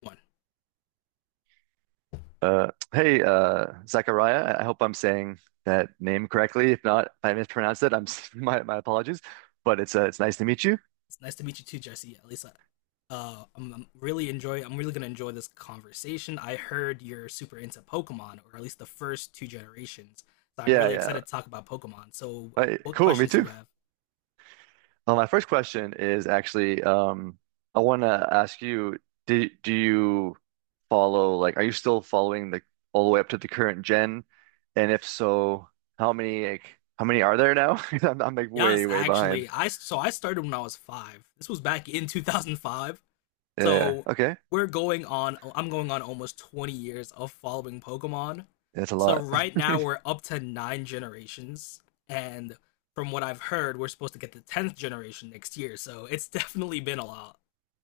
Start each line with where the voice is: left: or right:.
left: One.
right: Hey, Zachariah, I hope I'm saying that name correctly. If not, if I mispronounced it, my apologies. But it's nice to meet you.
left: It's nice to meet you too, Jesse. At least I, I'm really enjoy. I'm really gonna enjoy this conversation. I heard you're super into Pokemon, or at least the first two generations. So I'm
right: Yeah,
left: really
right: yeah.
left: excited to talk about Pokemon. So,
right: Right,
left: what
right: cool, me
left: questions do you
right: too.
left: have?
right: My first question is actually, I want to ask you, do do you follow like, are you still following the all the way up to the current gen? And if so, how many are there now? 'Cause I'm like way
left: Yes,
right: way behind.
left: actually, I started when I was five. This was back in 2005.
right: Yeah. Yeah.
left: So
right: Okay.
left: we're going on I'm going on almost 20 years of following Pokemon.
right: That's a
left: So
right: lot.
left: right now we're up to 9 generations, and from what I've heard we're supposed to get the 10th generation next year. So it's definitely been a lot.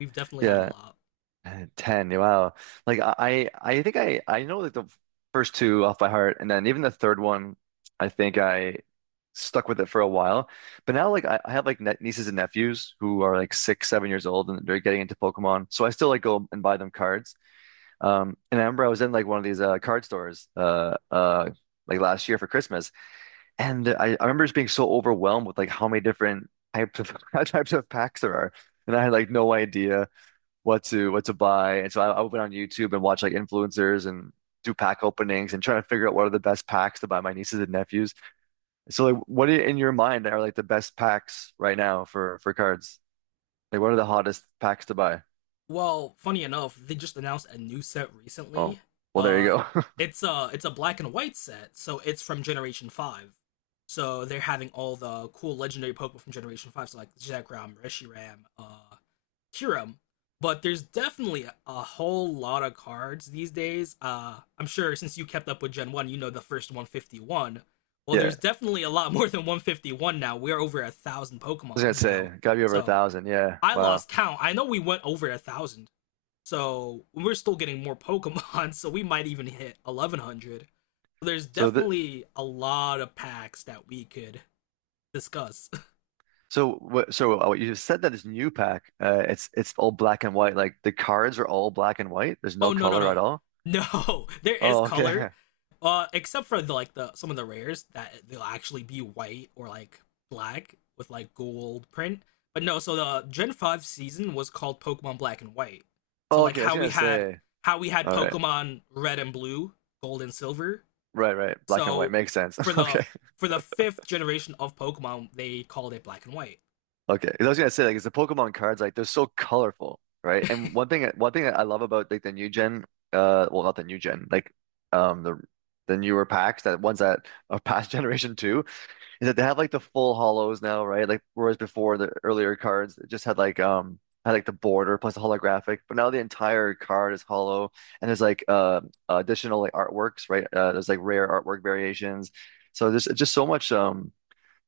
left: We've definitely had a
right: Yeah.
left: lot.
right: 10. Yeah. Wow. Like I think I know like the first two off by heart, and then even the third one I think I stuck with it for a while. But now, like, I have like net nieces and nephews who are like 6, 7 years old and they're getting into Pokemon. So I still like go and buy them cards. And I remember I was in like one of these card stores like last year for Christmas, and I remember just being so overwhelmed with like how many different types of types of packs there are. And I had like no idea what to buy. And so I went on YouTube and watch like influencers and do pack openings and trying to figure out what are the best packs to buy my nieces and nephews. So like what in your mind are like the best packs right now for cards? Like what are the hottest packs to buy?
left: Well, funny enough, they just announced a new set
right: Oh,
left: recently.
right: well there you
left: Uh
right: go.
left: it's a black and white set, so it's from generation 5. So they're having all the cool legendary Pokemon from Generation Five, so like Zekrom, Reshiram, cure. But there's definitely a whole lot of cards these days. I'm sure since you kept up with Gen 1, you know the first 151. Well,
right: Yeah.
left: there's
right: I
left: definitely a lot more than 151 now. We're over a thousand
right: was gonna
left: Pokemon
right: say
left: now.
right: gotta be over a
left: So
right: thousand. Yeah.
left: I
right: Wow.
left: lost count. I know we went over a thousand. So we're still getting more Pokemon. So we might even hit 1100. There's
right: So the
left: definitely a lot of packs that we could discuss.
right: so what you just said, that this new pack, it's all black and white. Like the cards are all black and white. There's
left: Oh
right: no
left: no, no,
right: color at
left: no,
right: all.
left: no! There is
right: Oh, okay.
left: color, except for the like the some of the rares that they'll actually be white or like black with like gold print. But no, so the Gen Five season was called Pokemon Black and White. So
right: Oh, okay. I was gonna say.
left: how we had
right: All right.
left: Pokemon Red and Blue, Gold and Silver.
right: Right, right. Black and white
left: So
right: makes sense.
left: for the
right: Okay.
left: for the fifth generation of Pokemon, they called it Black and White.
right: Okay. 'Cause I was gonna say, like, it's the Pokemon cards, like, they're so colorful, right? And one thing that I love about, like, the new gen, well, not the new gen, like, um, the the newer packs, that ones that are past generation 2, is that they have like the full hollows now, right? Like, whereas before, the earlier cards it just had like the border plus the holographic, but now the entire card is hollow, and there's like, additional like artworks, right? There's like rare artwork variations. So there's just so much.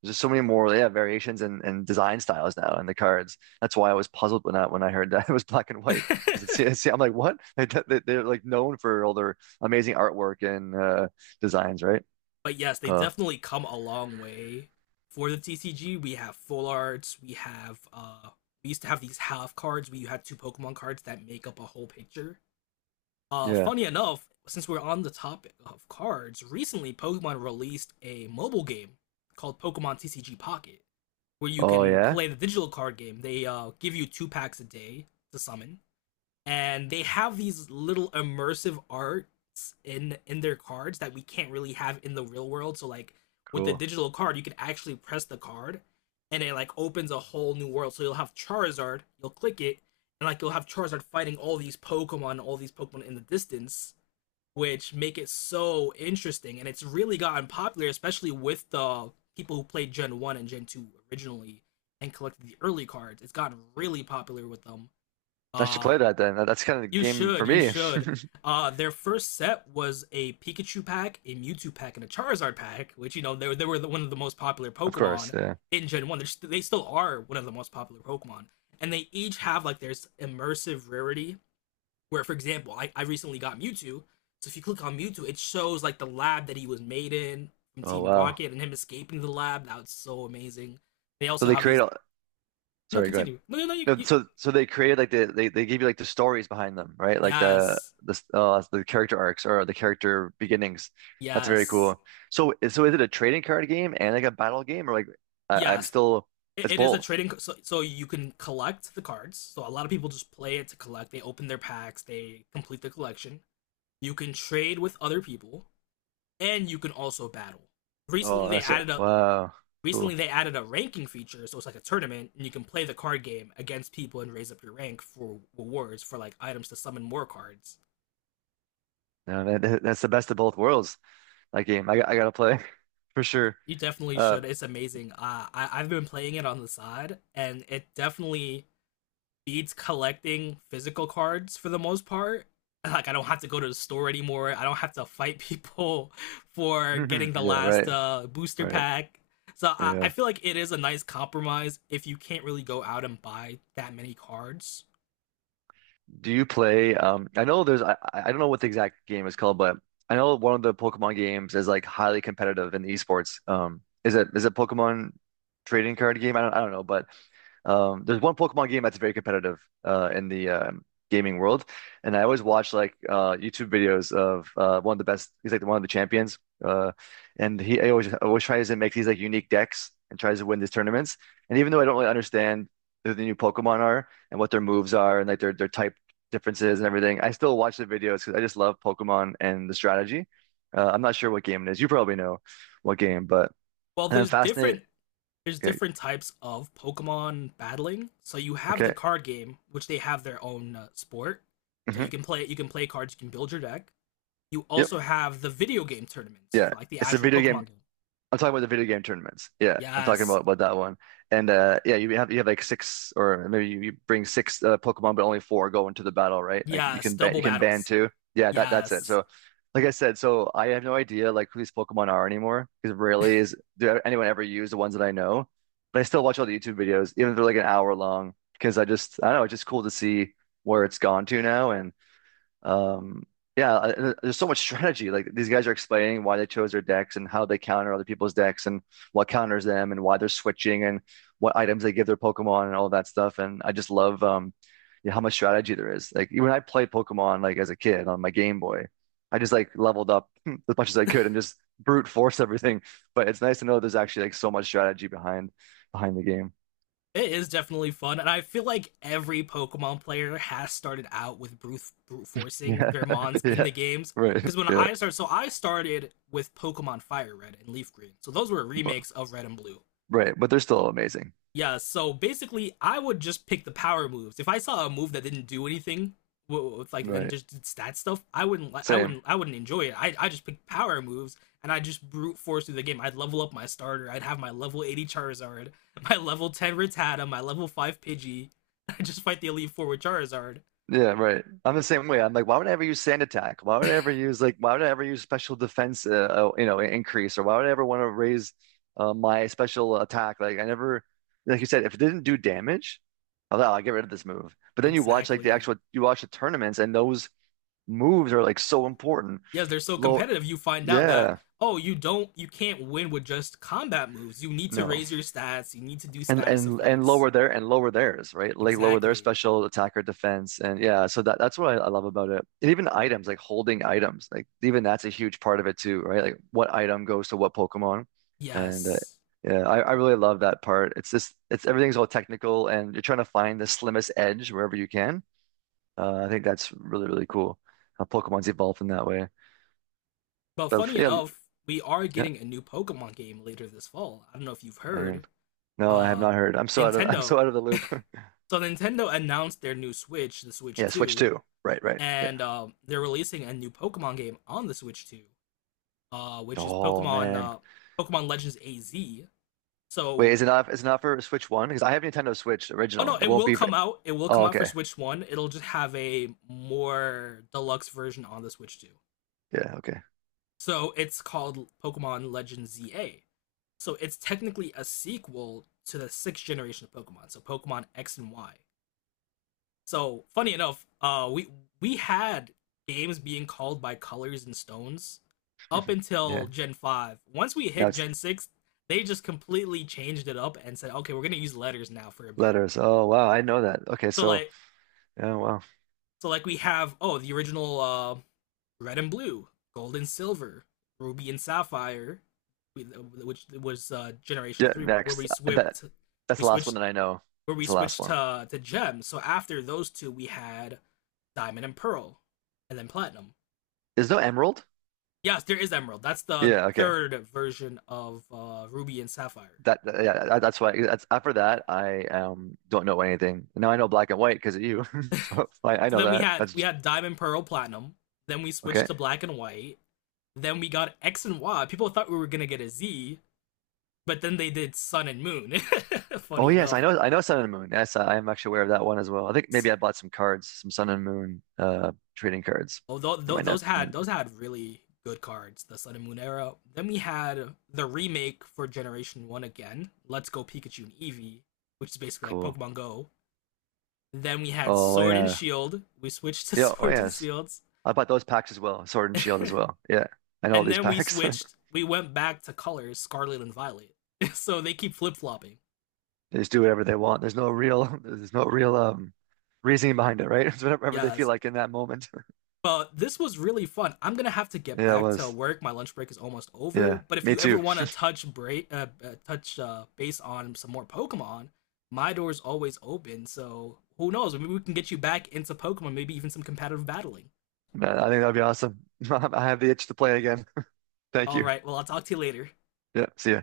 right: There's just so many more, yeah, variations, and design styles now in the cards. That's why I was puzzled when I heard that it was black and white, because it's, it's I'm like, what? They're like known for all their amazing artwork and designs, right?
left: but yes, they
right: Uh,
left: definitely come a long way for the TCG. We have full arts. We have, we used to have these half cards. We had two Pokemon cards that make up a whole picture.
right: yeah.
left: Funny enough, since we're on the topic of cards, recently Pokemon released a mobile game called Pokemon TCG Pocket, where you
right: Oh
left: can
right: yeah,
left: play the digital card game. They give you two packs a day to summon, and they have these little immersive arts in their cards that we can't really have in the real world. So like with the
right: cool.
left: digital card, you can actually press the card, and it like opens a whole new world. So you'll have Charizard, you'll click it, and like you'll have Charizard fighting all these Pokemon in the distance, which make it so interesting. And it's really gotten popular, especially with the people who played Gen 1 and Gen 2 originally and collected the early cards. It's gotten really popular with them.
right: I should
left: uh
right: play that then. That's kind of the
left: you
right: game
left: should,
right: for
left: you
right: me.
left: should. Their first set was a Pikachu pack, a Mewtwo pack, and a Charizard pack, which you know they were one of the most popular
right: Of
left: Pokemon
right: course. Yeah.
left: in Gen One. They're they still are one of the most popular Pokemon, and they each have like their immersive rarity. Where, for example, I recently got Mewtwo, so if you click on Mewtwo, it shows like the lab that he was made in from
right: Oh
left: Team
right: wow.
left: Rocket and him escaping the lab. That was so amazing. They
right: So
left: also
right: they
left: have
right: create
left: these.
right: all.
left: No,
right: Sorry, go ahead.
left: continue. No, no, no.
right: No, so they created like they give you like the stories behind them, right? Like the
left: Yes,
right: the uh, the character arcs or the character beginnings. That's very
left: yes,
right: cool. So is it a trading card game and like a battle game, or like I'm
left: yes.
right: still
left: It,
right: it's
left: it is a
right: both.
left: trading, so, so you can collect the cards. So a lot of people just play it to collect. They open their packs, they complete the collection. You can trade with other people, and you can also battle. Recently,
right: Oh,
left: they
right: that's
left: added a
right: wow,
left: recently
right: cool.
left: they added a ranking feature, so it's like a tournament, and you can play the card game against people and raise up your rank for rewards for like items to summon more cards.
right: No, that's the best of both worlds. That game, I gotta play for sure.
left: You definitely
right: Uh,
left: should. It's amazing. I've been playing it on the side, and it definitely beats collecting physical cards for the most part. Like I don't have to go to the store anymore. I don't have to fight people for getting the
right: yeah,
left: last
right: right,
left: booster
right: right,
left: pack. So I
right: yeah.
left: feel like it is a nice compromise if you can't really go out and buy that many cards.
right: Do you play? I know there's. I don't know what the exact game is called, but I know one of the Pokemon games is like highly competitive in esports. Is it Pokemon trading card game? I don't. I don't know, but there's one Pokemon game that's very competitive in the gaming world, and I always watch like YouTube videos of one of the best. He's like one of the champions, and he I always tries to make these like unique decks and tries to win these tournaments. And even though I don't really understand who the new Pokemon are and what their moves are and like their types differences and everything. I still watch the videos because I just love Pokemon and the strategy. I'm not sure what game it is. You probably know what game, but
left: Well,
right: and I'm fascinated.
left: there's
right: Okay.
left: different types of Pokemon battling. So you have the
right: Okay.
left: card game, which they have their own sport. So
right: Hmm.
left: you can play cards, you can build your deck. You
right: Yep.
left: also have the video game tournaments
right: Yeah.
left: for like the
right: It's a
left: actual
right: video game.
left: Pokemon game.
right: I'm talking about the video game tournaments. Yeah, I'm talking
left: Yes.
right: about that one. And yeah, you have like six, or maybe you bring six Pokemon, but only four go into the battle, right? Like you
left: Yes,
right: can ban
left: double
right: you can ban
left: battles.
right: two. Yeah, that's it.
left: Yes.
right: So, like I said, so I have no idea like who these Pokemon are anymore because rarely is do anyone ever use the ones that I know. But I still watch all the YouTube videos, even if they're like an hour long, because I just, I don't know, it's just cool to see where it's gone to now. Um, yeah, there's so much strategy. Like these guys are explaining why they chose their decks and how they counter other people's decks and what counters them and why they're switching and what items they give their Pokemon and all that stuff. And I just love, yeah, how much strategy there is. Like when I played Pokemon like as a kid on my Game Boy, I just like leveled up as much as I could and just brute force everything. But it's nice to know there's actually like so much strategy behind the game.
left: It is definitely fun, and I feel like every Pokemon player has started out with brute forcing
right: Yeah,
left: their mons in
right: yeah,
left: the games.
right: right,
left: Because when
right: yeah,
left: I started, I started with Pokemon Fire Red and Leaf Green. So those were
right: but,
left: remakes of Red and Blue.
right: right. But they're still amazing.
left: Yeah, so basically, I would just pick the power moves. If I saw a move that didn't do anything, with like and
right: Right,
left: just did stat stuff,
right: same.
left: I wouldn't enjoy it. I just pick power moves, and I just brute force through the game. I'd level up my starter. I'd have my level 80 Charizard, my level 10 Rattata, my level 5 Pidgey. I just fight the elite four with Charizard.
right: Yeah, right. I'm the same way. I'm like, why would I ever use sand attack? Why would I ever use special defense, increase, or why would I ever want to raise my special attack? Like, I never, like you said, if it didn't do damage, I'll get rid of this move. But then you watch like the
left: Exactly.
right: actual, you watch the tournaments, and those moves are like so important.
left: Yes, they're so
right: Low,
left: competitive. You find out that
right: yeah,
left: oh, you can't win with just combat moves. You need to
right: no.
left: raise your stats. You need to do
right: and
left: status
right: and and
left: effects.
right: lower theirs, right? Like lower their
left: Exactly.
right: special attack or defense, and yeah, so that's what I love about it. And even items like holding items, like even that's a huge part of it too, right? Like what item goes to what Pokemon, and
left: Yes.
right: yeah, I really love that part. It's just it's everything's all technical, and you're trying to find the slimmest edge wherever you can. I think that's really really cool how Pokemon's evolved in that way.
left: But
right: But
left: funny
right: yeah,
left: enough, we are
right: yeah,
left: getting a new Pokemon game later this fall. I don't know if you've
right: man,
left: heard.
right: no, I have
left: Uh
right: not heard. I'm so out of I'm
left: Nintendo.
right: so out of the loop.
left: So Nintendo announced their new Switch, the Switch
right: Yeah, Switch
left: 2,
right: two, right, right, yeah.
left: and they're releasing a new Pokemon game on the Switch 2, which is
right: Oh
left: Pokemon
right: man.
left: Pokemon Legends AZ.
right: Wait,
left: So,
right: is it not for Switch 1? Because I have Nintendo Switch
left: oh no,
right: original. It
left: it
right: won't
left: will
right: be for.
left: come out. It will
right: Oh,
left: come out for
right: okay.
left: Switch 1. It'll just have a more deluxe version on the Switch 2.
right: Yeah, okay.
left: So it's called Pokemon Legends ZA. So it's technically a sequel to the sixth generation of Pokemon, so Pokemon X and Y. So funny enough, we had games being called by colors and stones up
right: Mhm. Yeah.
left: until Gen five. Once we
right: Now
left: hit
right: it's
left: Gen six, they just completely changed it up and said, okay, we're gonna use letters now for a bit.
right: letters. Oh wow, I know that. Okay,
left: So
right: so
left: like
right: yeah, wow.
left: we have oh the original red and blue, gold and silver, ruby and sapphire, which was Generation
right: Yeah,
left: Three, where
right: next. Uh, That that's
left: we
right: the last one
left: switched
right: that I know.
left: we
right: That's the last
left: switched
right: one.
left: to gems. So after those two, we had diamond and pearl, and then platinum.
right: There's no Emerald?
left: Yes, there is emerald. That's the
right: Yeah, okay.
left: third version of ruby and sapphire.
right: Yeah, that's why that's after that I don't know anything. Now I know black and white because of you. So I
left: So
right: know
left: then
right: that.
left: we
right: That's
left: had diamond, pearl, platinum. Then we switched
right: okay.
left: to black and white. Then we got X and Y. People thought we were gonna get a Z, but then they did sun and moon.
right: Oh
left: Funny
right: yes, I
left: enough,
right: know I know Sun and Moon. Yes, I am actually aware of that one as well. I think maybe I bought some cards, some Sun and Moon trading cards
left: oh,
right: for my net.
left: those
right: My
left: had
right: net.
left: really good cards. The Sun and Moon era. Then we had the remake for Generation One again. Let's Go Pikachu and Eevee, which is basically like
right: Cool.
left: Pokemon Go. Then we had
right: Oh
left: Sword and
right: yeah.
left: Shield. We switched to
right: Yeah, oh
left: Swords and
right: yes.
left: Shields,
right: I bought those packs as well, Sword and Shield as well. Yeah. And all
left: and
right: these
left: then we
right: packs.
left: switched. We went back to colors Scarlet and Violet. so they keep flip flopping.
right: They just do whatever they want. There's no real there's no real reasoning behind it, right? It's whatever they
left: Yeah,
right: feel like in that moment.
left: but this was really fun. I'm gonna have to get
right: Yeah, it
left: back to
right: was.
left: work. My lunch break is almost over.
right: Yeah.
left: But if
right: Me
left: you ever
right: too.
left: want to touch base on some more Pokemon, my door's always open. So who knows? Maybe we can get you back into Pokemon. Maybe even some competitive battling.
right: I think that'd be awesome. I have the itch to play again. Thank
left: All
right: you.
left: right. Well, I'll talk to you later.
right: Yeah, see ya.